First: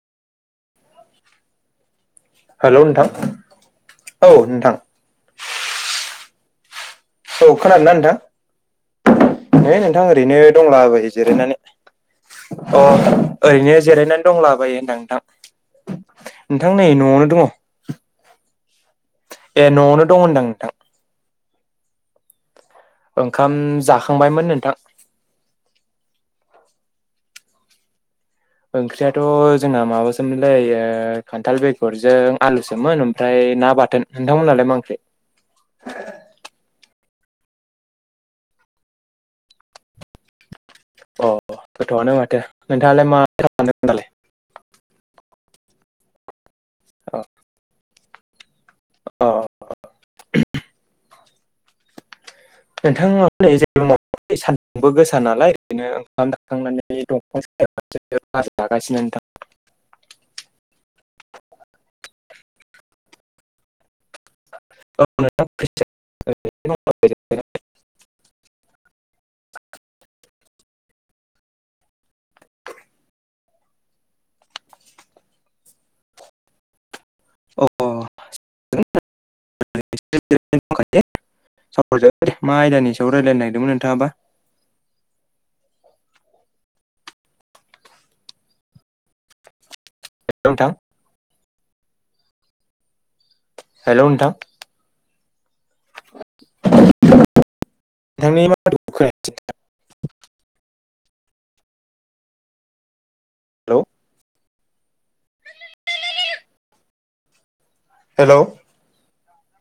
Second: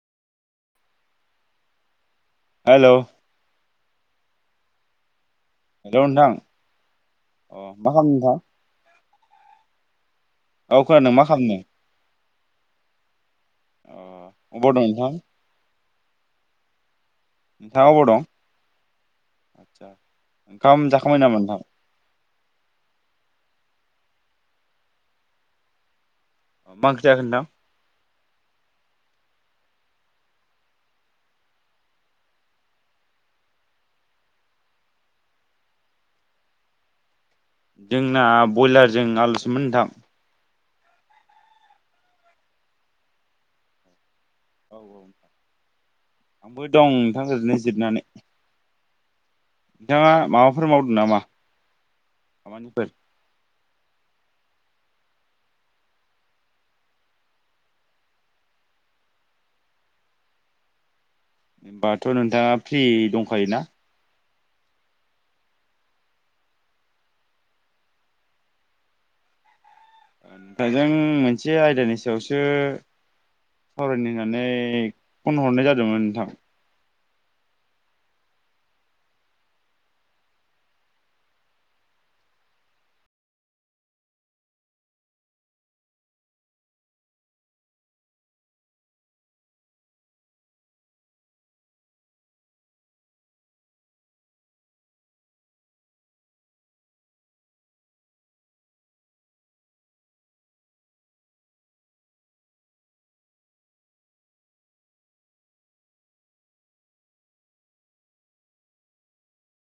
हेल' hello नोंथां औ नोंथां। हेल' नोंथां। औ अ खोनादों मा ना खालामदों नोंथां नोंथां हैै नोंथां ओरैनो औ दंलाबायो खोनादों मा जिरायनानै। खालामदों अ' ओरैनो अ जिरायनानै अबाव दंलाबायो दं होनदां नोंथां। नोंथां नै न'आवनो दङ। नोंथाङा अबाव दं ए आदसा न'आवनो दं होनदां नोंथां ओंखाम जाखांबाय नामा नोंथां? ओंखाम जाखांबायमोन नोंथां। मा ओंख्रि जाखो नोंथां? ओंख्रियाथ' जोंना माबासोमोनलै ओ खान्थाल बेगरजों आलुसोमोन ओमफ्राय ना बाथोन। नोंथांमोनहालाय मा ओंख्रि? जोंना बयलारजों आलुसोमोन नोंथां। अ' गोथाव आनो माथो नोंथाङालाय मा खालामदों दालाय आंबो दं अ नोंथां ओरैनो जिरनानै। अ'। नोंथांङा माबाफोर मावदों नामा खामानिफोर नोंथां आं नै जेबो मावथवाखै सानदुंबो गोसा नालाय ओंखायनो ओंखाम जाखांनानै दंफां सायावसो [unintelligible] बार जागासिनो नोथां होनोमबाथ' नोंथाङा फ्रि दंखायोना [unintelligible] नोंथांजों मोनसे आयदानि सायावसो सावरायनो होननानै फन हरनाय जादोंमोन नोंथां अ [unintelligible] [unintelligible] मा आयदानि सायाव रायल्लायनो नागिरदोंमोन नोंथाङाबा नोंथां हेलौ नोंथां नोंथांनि [unintelligible] हेलौ हेलौ